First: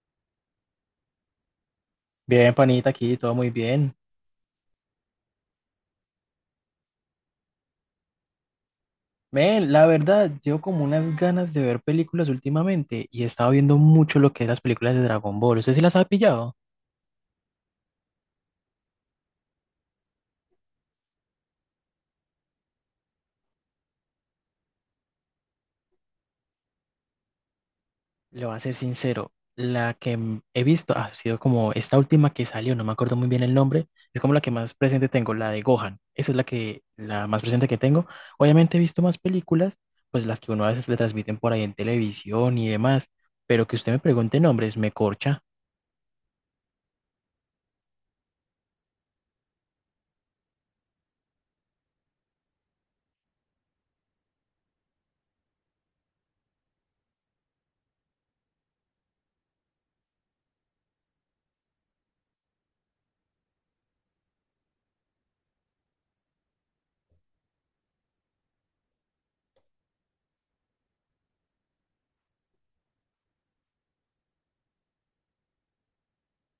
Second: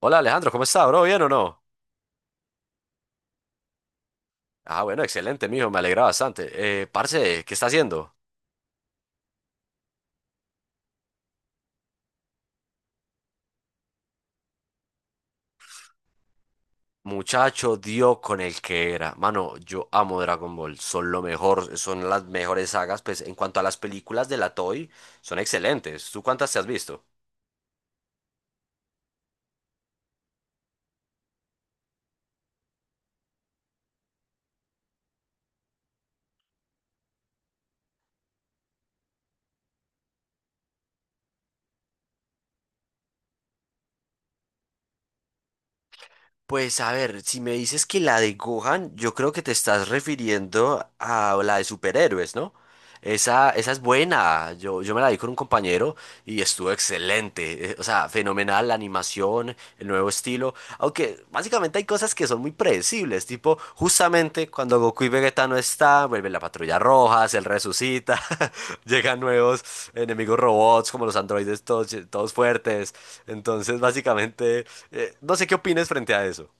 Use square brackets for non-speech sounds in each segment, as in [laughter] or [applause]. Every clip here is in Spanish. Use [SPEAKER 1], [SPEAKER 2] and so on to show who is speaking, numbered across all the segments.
[SPEAKER 1] Hola Alejandro, ¿cómo está, bro? ¿Bien o no?
[SPEAKER 2] Bien, panita, aquí todo muy bien.
[SPEAKER 1] Ah, bueno, excelente, mijo, me alegra bastante. Parce, ¿qué está haciendo?
[SPEAKER 2] Ven, la verdad, llevo como unas ganas de ver películas últimamente y he estado viendo mucho lo que es las películas de Dragon Ball. ¿Usted sí las ha pillado?
[SPEAKER 1] Muchacho, dio con el que era. Mano, yo amo Dragon Ball, son lo mejor, son las mejores sagas, pues en cuanto a las películas de la Toei, son excelentes. ¿Tú cuántas te has visto?
[SPEAKER 2] Le voy a ser sincero, la que he visto ha sido como esta última que salió, no me acuerdo muy bien el nombre, es como la que más presente tengo, la de Gohan. Esa es la que, la más presente que tengo. Obviamente he visto más películas, pues las que uno a veces le transmiten por ahí en televisión y demás, pero que usted me pregunte nombres, me corcha.
[SPEAKER 1] Pues a ver, si me dices que la de Gohan, yo creo que te estás refiriendo a la de superhéroes, ¿no? Esa es buena. Yo me la vi con un compañero y estuvo excelente. O sea, fenomenal la animación, el nuevo estilo. Aunque básicamente hay cosas que son muy predecibles. Tipo, justamente cuando Goku y Vegeta no están, vuelve la patrulla roja, se resucita, [laughs] llegan nuevos enemigos robots como los androides todos fuertes. Entonces, básicamente, no sé qué opines frente a eso.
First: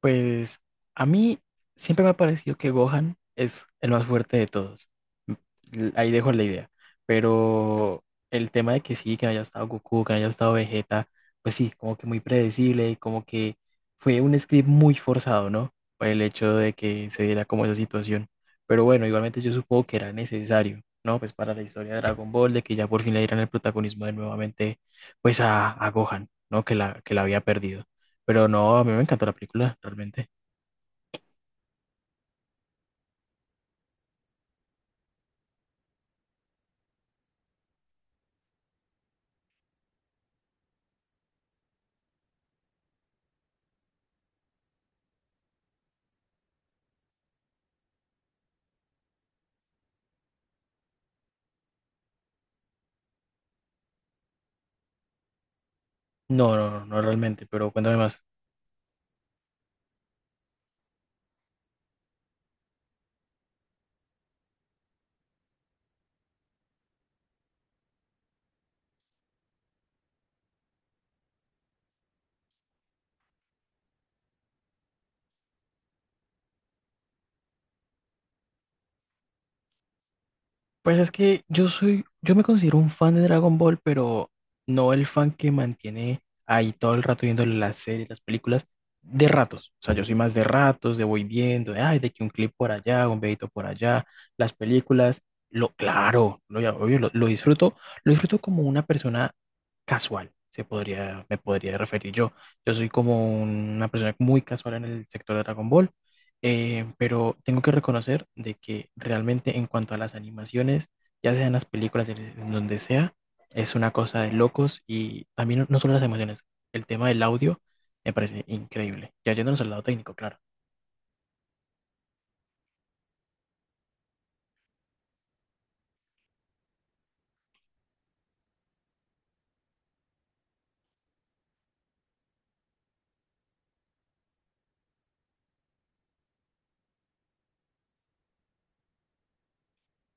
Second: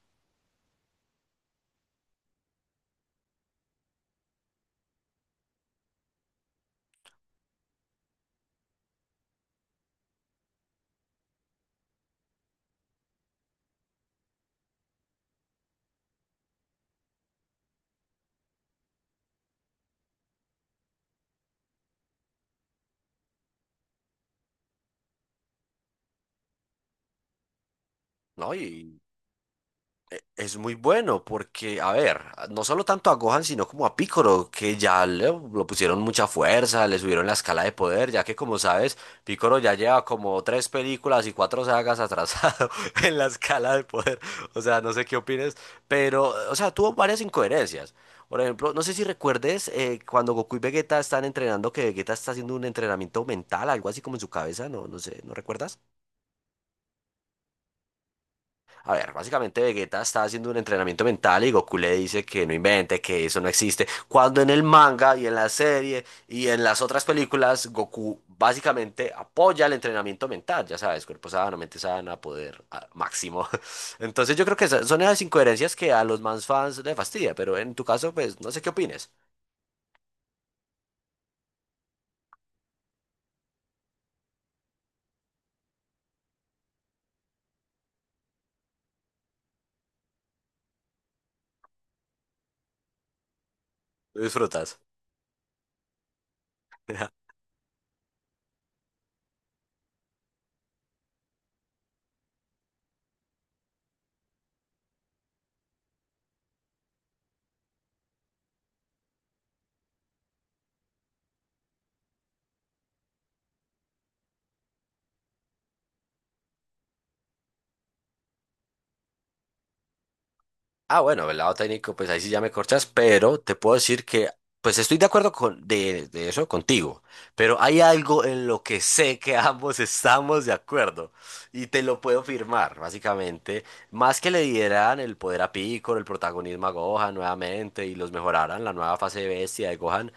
[SPEAKER 2] Pues a mí siempre me ha parecido que Gohan es el más fuerte de todos. M- Ahí dejo la idea. Pero el tema de que sí, que no haya estado Goku, que no haya estado Vegeta, pues sí, como que muy predecible y como que fue un script muy forzado, ¿no? Por el hecho de que se diera como esa situación. Pero bueno, igualmente yo supongo que era necesario, ¿no? Pues para la historia de Dragon Ball, de que ya por fin le dieran el protagonismo de nuevamente, pues a Gohan, ¿no? Que la había perdido. Pero
[SPEAKER 1] No,
[SPEAKER 2] no, a mí
[SPEAKER 1] y
[SPEAKER 2] me encantó la película, realmente.
[SPEAKER 1] es muy bueno porque, a ver, no solo tanto a Gohan, sino como a Piccolo, que ya lo pusieron mucha fuerza, le subieron la escala de poder, ya que como sabes, Piccolo ya lleva como tres películas y cuatro sagas atrasado [laughs] en la escala de poder. O sea, no sé qué opines, pero, o sea, tuvo varias incoherencias. Por ejemplo, no sé si recuerdes cuando Goku y Vegeta están entrenando, que Vegeta está haciendo un entrenamiento mental, algo así como en su cabeza, no, no sé, ¿no recuerdas?
[SPEAKER 2] No, no, no realmente, pero cuéntame más.
[SPEAKER 1] A ver, básicamente Vegeta está haciendo un entrenamiento mental y Goku le dice que no invente, que eso no existe. Cuando en el manga y en la serie y en las otras películas, Goku básicamente apoya el entrenamiento mental, ya sabes, cuerpo sano, mente sana, poder máximo. [laughs] Entonces yo creo que son esas incoherencias que a los más fans les fastidia, pero en tu caso, pues no sé qué opines.
[SPEAKER 2] Pues es que yo me considero un fan de Dragon Ball, pero no el fan que mantiene ahí todo el rato viendo las series, las películas, de ratos. O sea, yo soy más de ratos, de voy viendo, de, ay, de que un clip por allá, un videito por allá,
[SPEAKER 1] Lo
[SPEAKER 2] las
[SPEAKER 1] disfrutas.
[SPEAKER 2] películas, claro, obvio,
[SPEAKER 1] [laughs]
[SPEAKER 2] lo disfruto como una persona casual, se podría, me podría referir yo. Yo soy como una persona muy casual en el sector de Dragon Ball. Pero tengo que reconocer de que realmente en cuanto a las animaciones, ya sean las películas, en donde sea, es una cosa de locos y también no solo las emociones, el tema del audio me parece increíble. Ya yéndonos al lado técnico, claro.
[SPEAKER 1] Ah, bueno, del lado técnico, pues ahí sí ya me corchas, pero te puedo decir que, pues estoy de acuerdo con de eso contigo, pero hay algo en lo que sé que [laughs] ambos estamos de acuerdo y te lo puedo firmar, básicamente. Más que le dieran el poder a Piccolo, el protagonismo a Gohan nuevamente y los mejoraran la nueva fase de bestia de Gohan,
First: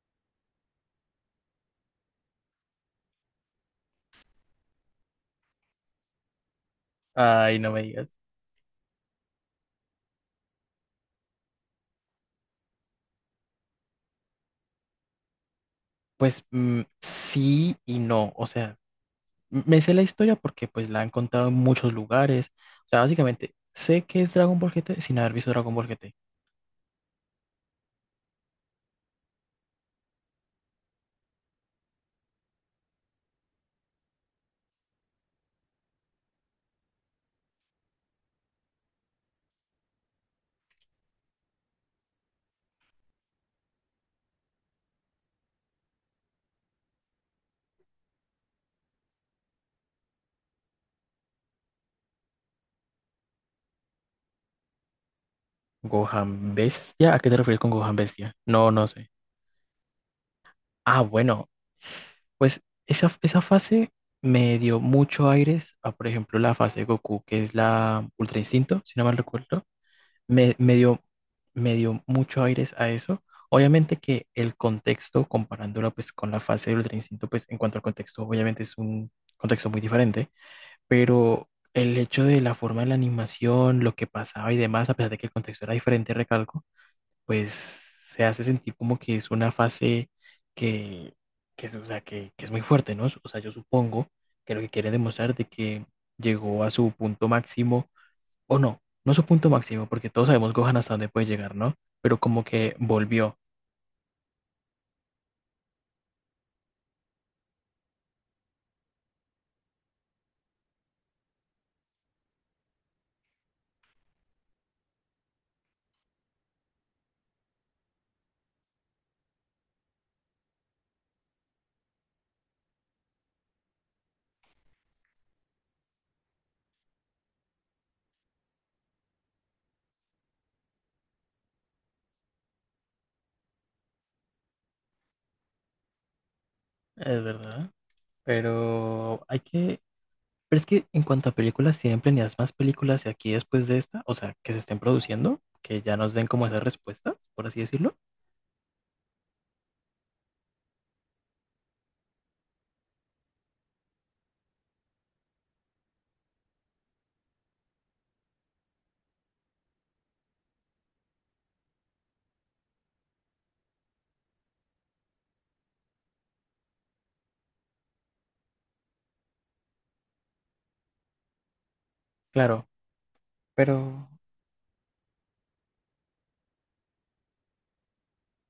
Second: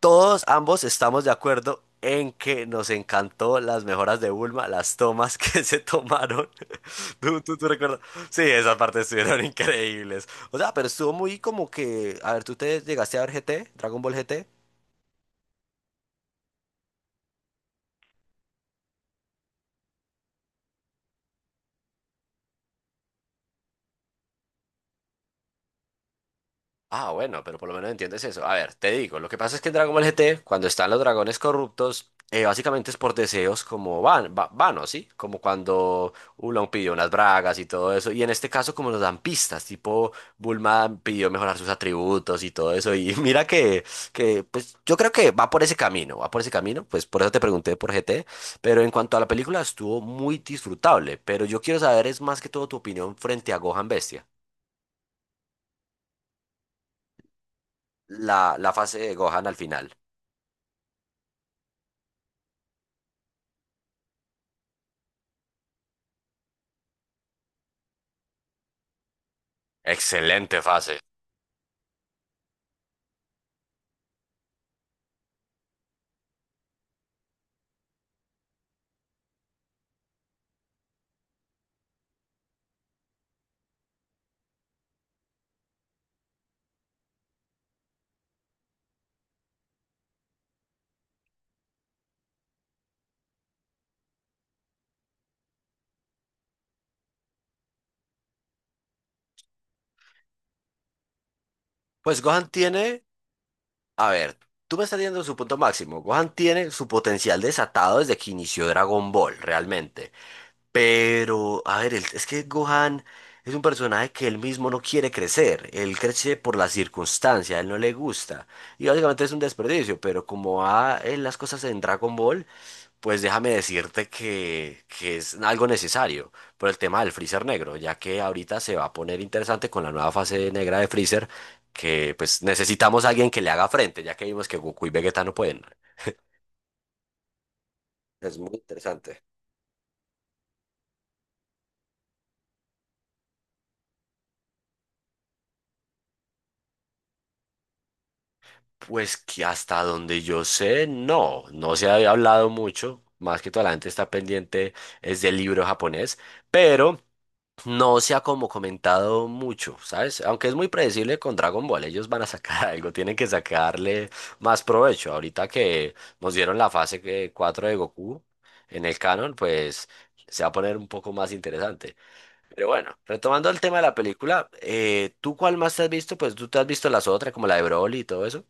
[SPEAKER 1] todos ambos estamos de acuerdo en que nos encantó las mejoras de Bulma, las tomas [laughs] que se tomaron. [laughs] ¿Tú, tú,
[SPEAKER 2] Ay,
[SPEAKER 1] tú
[SPEAKER 2] no me
[SPEAKER 1] recuerdas?
[SPEAKER 2] digas.
[SPEAKER 1] Sí, esas partes estuvieron [laughs] increíbles. O sea, pero estuvo muy como que, a ver, ¿tú te llegaste a ver GT, Dragon Ball GT?
[SPEAKER 2] Pues mm, sí y no, o sea, me sé la historia porque pues la han contado en muchos lugares. O sea, básicamente sé que es Dragon Ball GT sin haber visto Dragon Ball GT.
[SPEAKER 1] Ah, bueno, pero por lo menos entiendes eso. A ver, te digo, lo que pasa es que en Dragon Ball GT, cuando están los dragones corruptos, básicamente es por deseos como vanos, ¿sí? Como cuando Oolong pidió unas bragas y todo eso. Y en este caso, como nos dan pistas, tipo Bulma pidió mejorar sus atributos y todo eso. Y [laughs] mira pues yo creo que va por ese camino, va por ese camino. Pues por eso te pregunté por GT. Pero en cuanto a la película, estuvo muy disfrutable. Pero yo quiero saber, es más que todo tu opinión frente a Gohan Bestia,
[SPEAKER 2] Gohan Bestia, ¿a qué te refieres con Gohan Bestia?
[SPEAKER 1] la,
[SPEAKER 2] No,
[SPEAKER 1] la
[SPEAKER 2] no
[SPEAKER 1] fase
[SPEAKER 2] sé.
[SPEAKER 1] de Gohan al final.
[SPEAKER 2] Ah, bueno, pues esa fase me dio mucho aires a, por ejemplo, la fase de Goku, que es la Ultra Instinto, si no mal recuerdo. Me,
[SPEAKER 1] Excelente
[SPEAKER 2] me
[SPEAKER 1] fase.
[SPEAKER 2] dio, me dio mucho aires a eso. Obviamente que el contexto, comparándola pues con la fase de Ultra Instinto, pues en cuanto al contexto, obviamente es un contexto muy diferente, pero el hecho de la forma de la animación, lo que pasaba y demás, a pesar de que el contexto era diferente, recalco pues se hace sentir como que es una fase que, o sea, que es muy fuerte, ¿no? O sea, yo supongo que lo que quiere demostrar de que llegó a su punto máximo, o no su punto máximo, porque todos sabemos Gohan hasta dónde puede llegar, ¿no? Pero
[SPEAKER 1] Pues
[SPEAKER 2] como
[SPEAKER 1] Gohan
[SPEAKER 2] que
[SPEAKER 1] tiene,
[SPEAKER 2] volvió,
[SPEAKER 1] a ver, tú me estás diciendo su punto máximo. Gohan tiene su potencial desatado desde que inició Dragon Ball, realmente. Pero, a ver, es que Gohan es un personaje que él mismo no quiere crecer. Él crece por la circunstancia, a él no le gusta. Y básicamente es un desperdicio, pero como va en las cosas en Dragon Ball, pues déjame decirte que es algo necesario por el tema del freezer negro, ya que ahorita se va a poner interesante con la nueva fase negra de freezer, que pues necesitamos a alguien que le haga frente, ya que vimos que Goku y Vegeta no pueden.
[SPEAKER 2] es verdad.
[SPEAKER 1] Es muy interesante.
[SPEAKER 2] Pero hay que, pero es que en cuanto a películas, tienen planeadas más películas de aquí después de esta, o sea, que se estén produciendo, que ya nos den como esas respuestas, por así decirlo.
[SPEAKER 1] Pues que hasta donde yo sé, no, no se había hablado mucho, más que toda la gente está pendiente es del libro japonés, pero no se ha como comentado mucho, ¿sabes? Aunque es muy predecible con Dragon Ball, ellos van a sacar [laughs] algo, tienen que sacarle más provecho. Ahorita que nos dieron la 4 de Goku en el canon, pues se va a poner un poco más interesante. Pero
[SPEAKER 2] Claro,
[SPEAKER 1] bueno, retomando el
[SPEAKER 2] pero
[SPEAKER 1] tema de la película, ¿tú cuál más te has visto? Pues tú te has visto las otras, como la de Broly y todo eso.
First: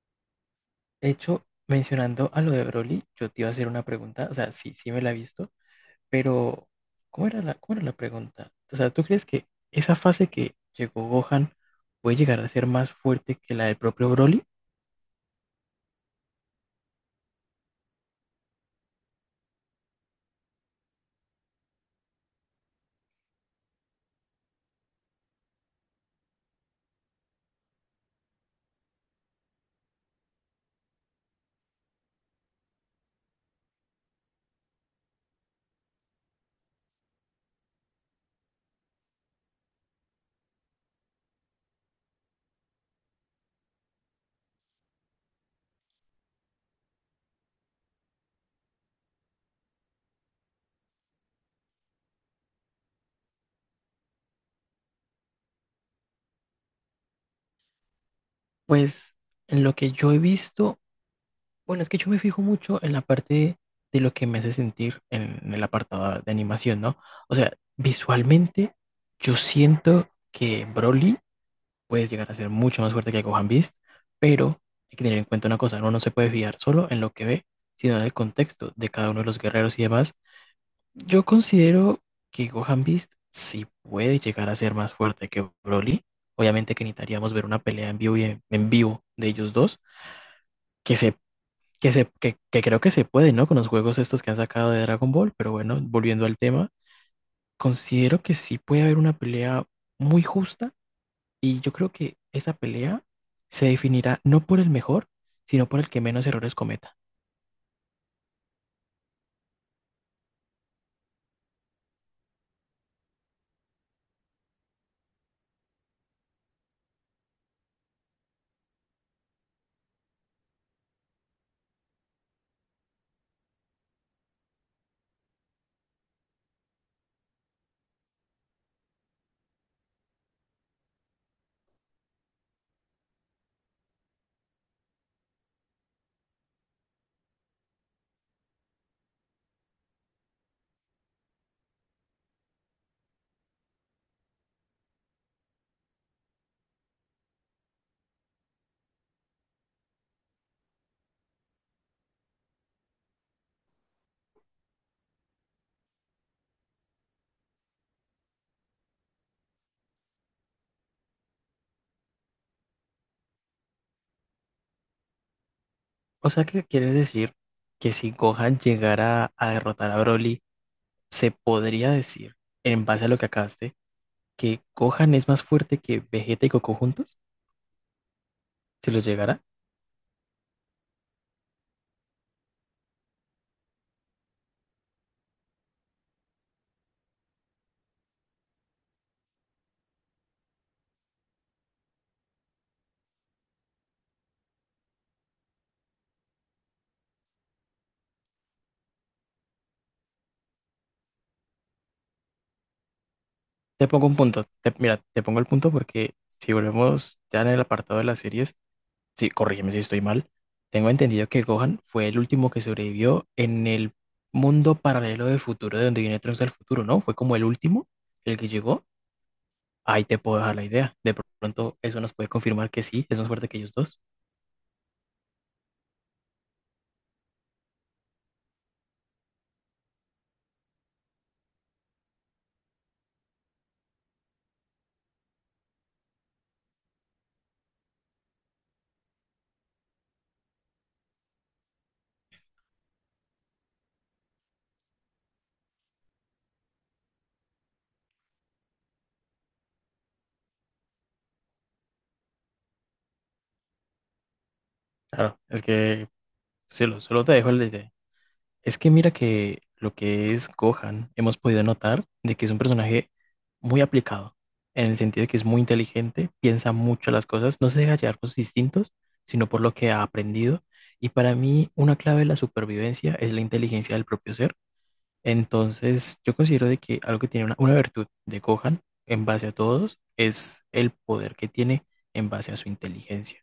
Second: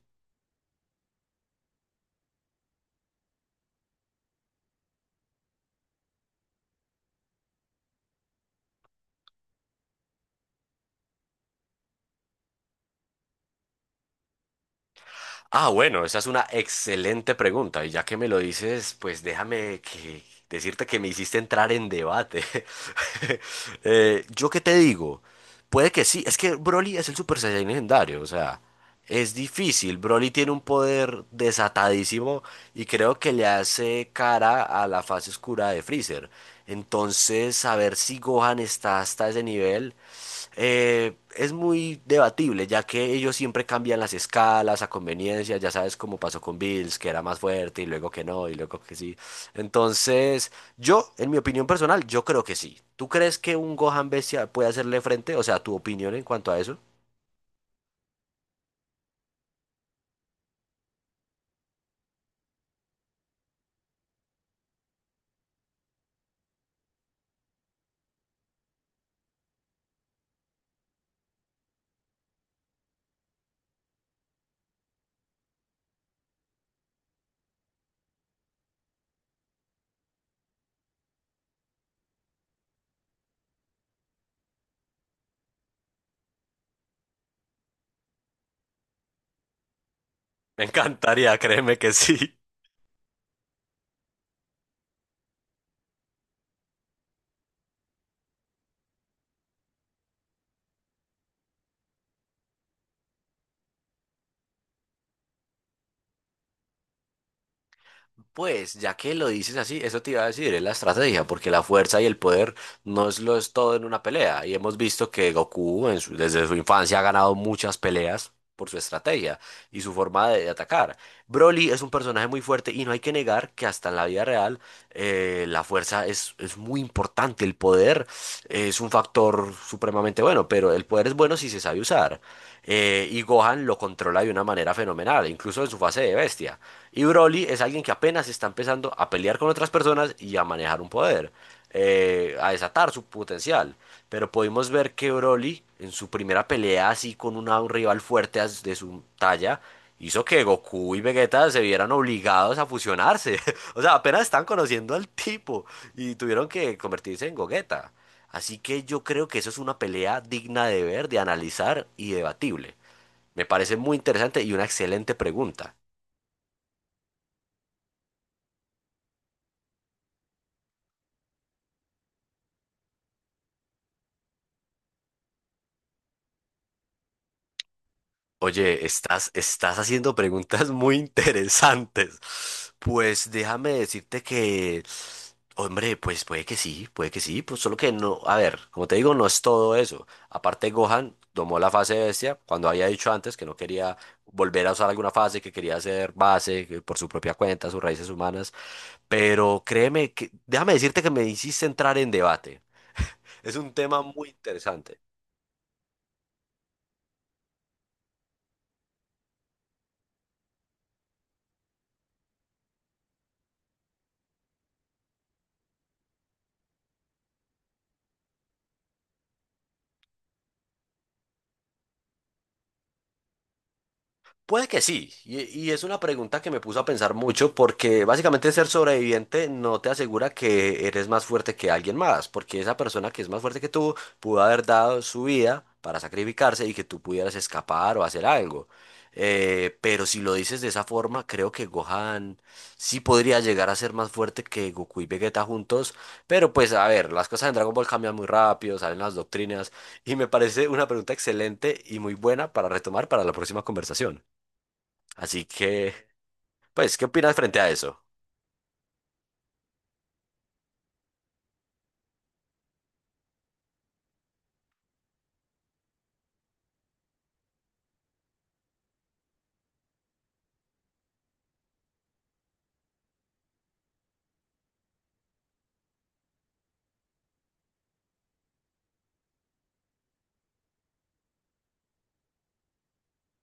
[SPEAKER 2] de hecho, mencionando a lo de Broly, yo te iba a hacer una pregunta, o sea, sí, sí me la he visto, pero cómo era la pregunta? O sea, ¿tú crees que esa fase que llegó Gohan puede llegar a ser más fuerte que la del propio Broly?
[SPEAKER 1] Ah, bueno, esa es una excelente pregunta. Y ya que me lo dices, pues déjame que decirte que me hiciste entrar en debate. [laughs] ¿Yo qué te digo? Puede que sí. Es que Broly es el Super Saiyan legendario. O sea, es difícil. Broly tiene un poder desatadísimo y creo que le hace cara a la fase oscura de Freezer. Entonces, saber si Gohan está hasta ese nivel. Es muy debatible, ya que ellos siempre cambian las escalas a conveniencia, ya sabes cómo pasó con Bills, que era más fuerte y luego que no, y luego que sí. Entonces, yo, en mi opinión personal, yo creo que sí. ¿Tú crees que un Gohan Bestia puede hacerle frente? O sea, tu opinión en cuanto a eso.
[SPEAKER 2] Pues en lo que yo he visto, bueno, es que yo me fijo mucho en la parte de lo que me hace sentir en el apartado de animación, ¿no? O sea, visualmente yo siento que Broly puedes llegar a ser mucho más fuerte que Gohan Beast, pero hay que tener en cuenta una cosa, uno no se puede fiar solo en lo que ve, sino en el contexto de cada uno de los guerreros y demás. Yo considero que Gohan Beast sí puede llegar a ser más fuerte que Broly. Obviamente que necesitaríamos ver una pelea en vivo y en vivo de ellos dos,
[SPEAKER 1] Me
[SPEAKER 2] que se
[SPEAKER 1] encantaría, créeme que sí.
[SPEAKER 2] que creo que se puede, ¿no? Con los juegos estos que han sacado de Dragon Ball, pero bueno, volviendo al tema, considero que sí puede haber una pelea muy justa y yo creo que esa pelea se definirá no por el mejor, sino por el que menos errores cometa.
[SPEAKER 1] Pues, ya que lo dices así, eso te iba a decir, es la estrategia, porque la fuerza y el poder no es lo es todo en una pelea. Y hemos visto que Goku en desde su infancia ha ganado muchas peleas por su estrategia y su forma de atacar. Broly es un personaje muy fuerte y no hay que negar que hasta en la vida real la fuerza es muy importante, el poder es un factor supremamente bueno, pero el poder es bueno si se sabe usar. Y Gohan lo controla de una manera fenomenal, incluso en su fase de bestia. Y Broly es alguien que apenas está empezando a pelear con otras personas y a manejar un poder a desatar su potencial. Pero pudimos ver que Broly, en su primera pelea así con un rival fuerte de su talla, hizo que Goku y Vegeta se vieran obligados a fusionarse. [laughs] O sea, apenas están conociendo al tipo y tuvieron que convertirse en Gogeta. Así que yo creo que eso es una pelea digna de ver, de analizar y debatible. Me parece muy interesante y una excelente pregunta.
[SPEAKER 2] O sea, que quieres decir que si Gohan llegara a derrotar a Broly, se podría decir, en base a lo que acabaste, que Gohan es más fuerte que Vegeta y Goku juntos,
[SPEAKER 1] Oye,
[SPEAKER 2] si los
[SPEAKER 1] estás,
[SPEAKER 2] llegara.
[SPEAKER 1] estás haciendo preguntas [laughs] muy interesantes. Pues déjame decirte que, hombre, pues puede que sí, pues solo que no, a ver, como te digo, no es todo eso. Aparte, Gohan tomó la fase bestia cuando había dicho antes que no quería volver a usar alguna fase, que quería hacer base que por su propia cuenta, sus raíces humanas. Pero créeme que, déjame decirte que me hiciste entrar en debate. Es un
[SPEAKER 2] Te
[SPEAKER 1] tema
[SPEAKER 2] pongo un
[SPEAKER 1] muy
[SPEAKER 2] punto.
[SPEAKER 1] interesante.
[SPEAKER 2] Mira, te pongo el punto porque si volvemos ya en el apartado de las series, sí, corrígeme si estoy mal, tengo entendido que Gohan fue el último que sobrevivió en el mundo paralelo del futuro, de donde viene Trunks del futuro, ¿no? Fue como el último, el que llegó. Ahí te puedo dejar la idea. De pronto eso nos puede confirmar que sí, es más fuerte que ellos dos.
[SPEAKER 1] Puede que sí, y es una pregunta que me puso a pensar mucho porque básicamente ser sobreviviente no te asegura que eres más fuerte que alguien más, porque esa persona que es más fuerte que tú pudo haber dado su vida para sacrificarse y que tú pudieras escapar o hacer algo. Pero si lo dices de esa forma, creo que Gohan sí podría llegar a ser más fuerte que Goku y Vegeta juntos, pero pues a ver, las cosas en Dragon Ball cambian muy rápido, salen las doctrinas y me parece una pregunta excelente y muy buena para retomar para la próxima conversación.
[SPEAKER 2] Claro,
[SPEAKER 1] Así
[SPEAKER 2] es
[SPEAKER 1] que,
[SPEAKER 2] que
[SPEAKER 1] pues, ¿qué
[SPEAKER 2] solo te
[SPEAKER 1] opinas
[SPEAKER 2] dejo
[SPEAKER 1] frente
[SPEAKER 2] la
[SPEAKER 1] a
[SPEAKER 2] idea.
[SPEAKER 1] eso?
[SPEAKER 2] Es que mira que lo que es Gohan, hemos podido notar de que es un personaje muy aplicado, en el sentido de que es muy inteligente, piensa mucho las cosas, no se deja llevar por sus instintos, sino por lo que ha aprendido. Y para mí, una clave de la supervivencia es la inteligencia del propio ser. Entonces, yo considero de que algo que tiene una virtud de Gohan en base a todos es el poder que tiene en base a su inteligencia.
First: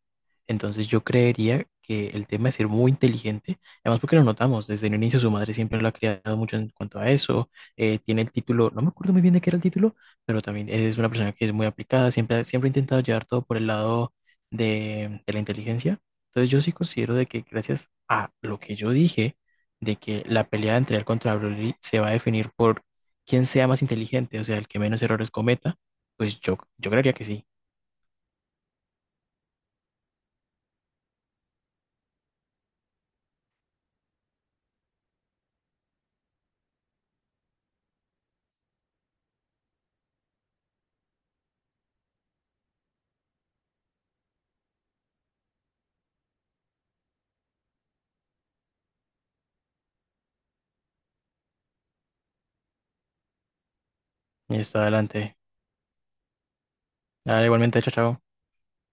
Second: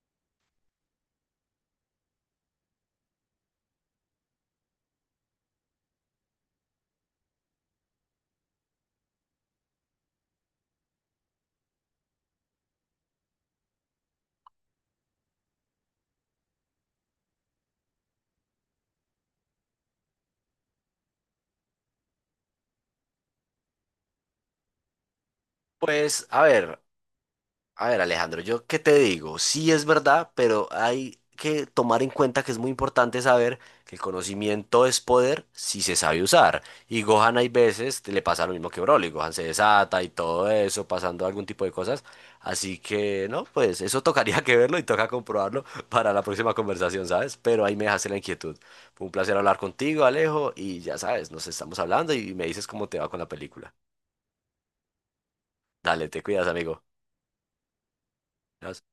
[SPEAKER 2] Entonces, yo creería que el tema de ser muy inteligente, además porque lo notamos desde el inicio, su madre siempre lo ha criado mucho en cuanto a eso, tiene el título, no me acuerdo muy bien de qué era el título, pero también es una persona que es muy aplicada, siempre, siempre ha intentado llevar todo por el lado de la inteligencia. Entonces, yo sí considero de que gracias a lo que yo dije, de que la pelea entre él contra Broly se va a definir por quién sea más inteligente, o sea, el que menos errores cometa,
[SPEAKER 1] Pues,
[SPEAKER 2] pues
[SPEAKER 1] a ver,
[SPEAKER 2] yo creería que sí.
[SPEAKER 1] a ver, Alejandro, yo qué te digo, sí es verdad, pero hay que tomar en cuenta que es muy importante saber que el conocimiento es poder si se sabe usar. Y Gohan hay veces le pasa lo mismo que Broly, Gohan se desata y todo eso, pasando algún tipo de cosas. Así que, no, pues eso [laughs] tocaría que verlo y toca comprobarlo [laughs] para la próxima conversación, ¿sabes? Pero ahí me dejaste la inquietud. Fue un placer hablar contigo, Alejo, y ya sabes, nos estamos hablando y me dices cómo te va con la película.
[SPEAKER 2] Listo, adelante.
[SPEAKER 1] Dale, te cuidas, amigo.
[SPEAKER 2] Dale, igualmente, chao, chao.
[SPEAKER 1] Nos-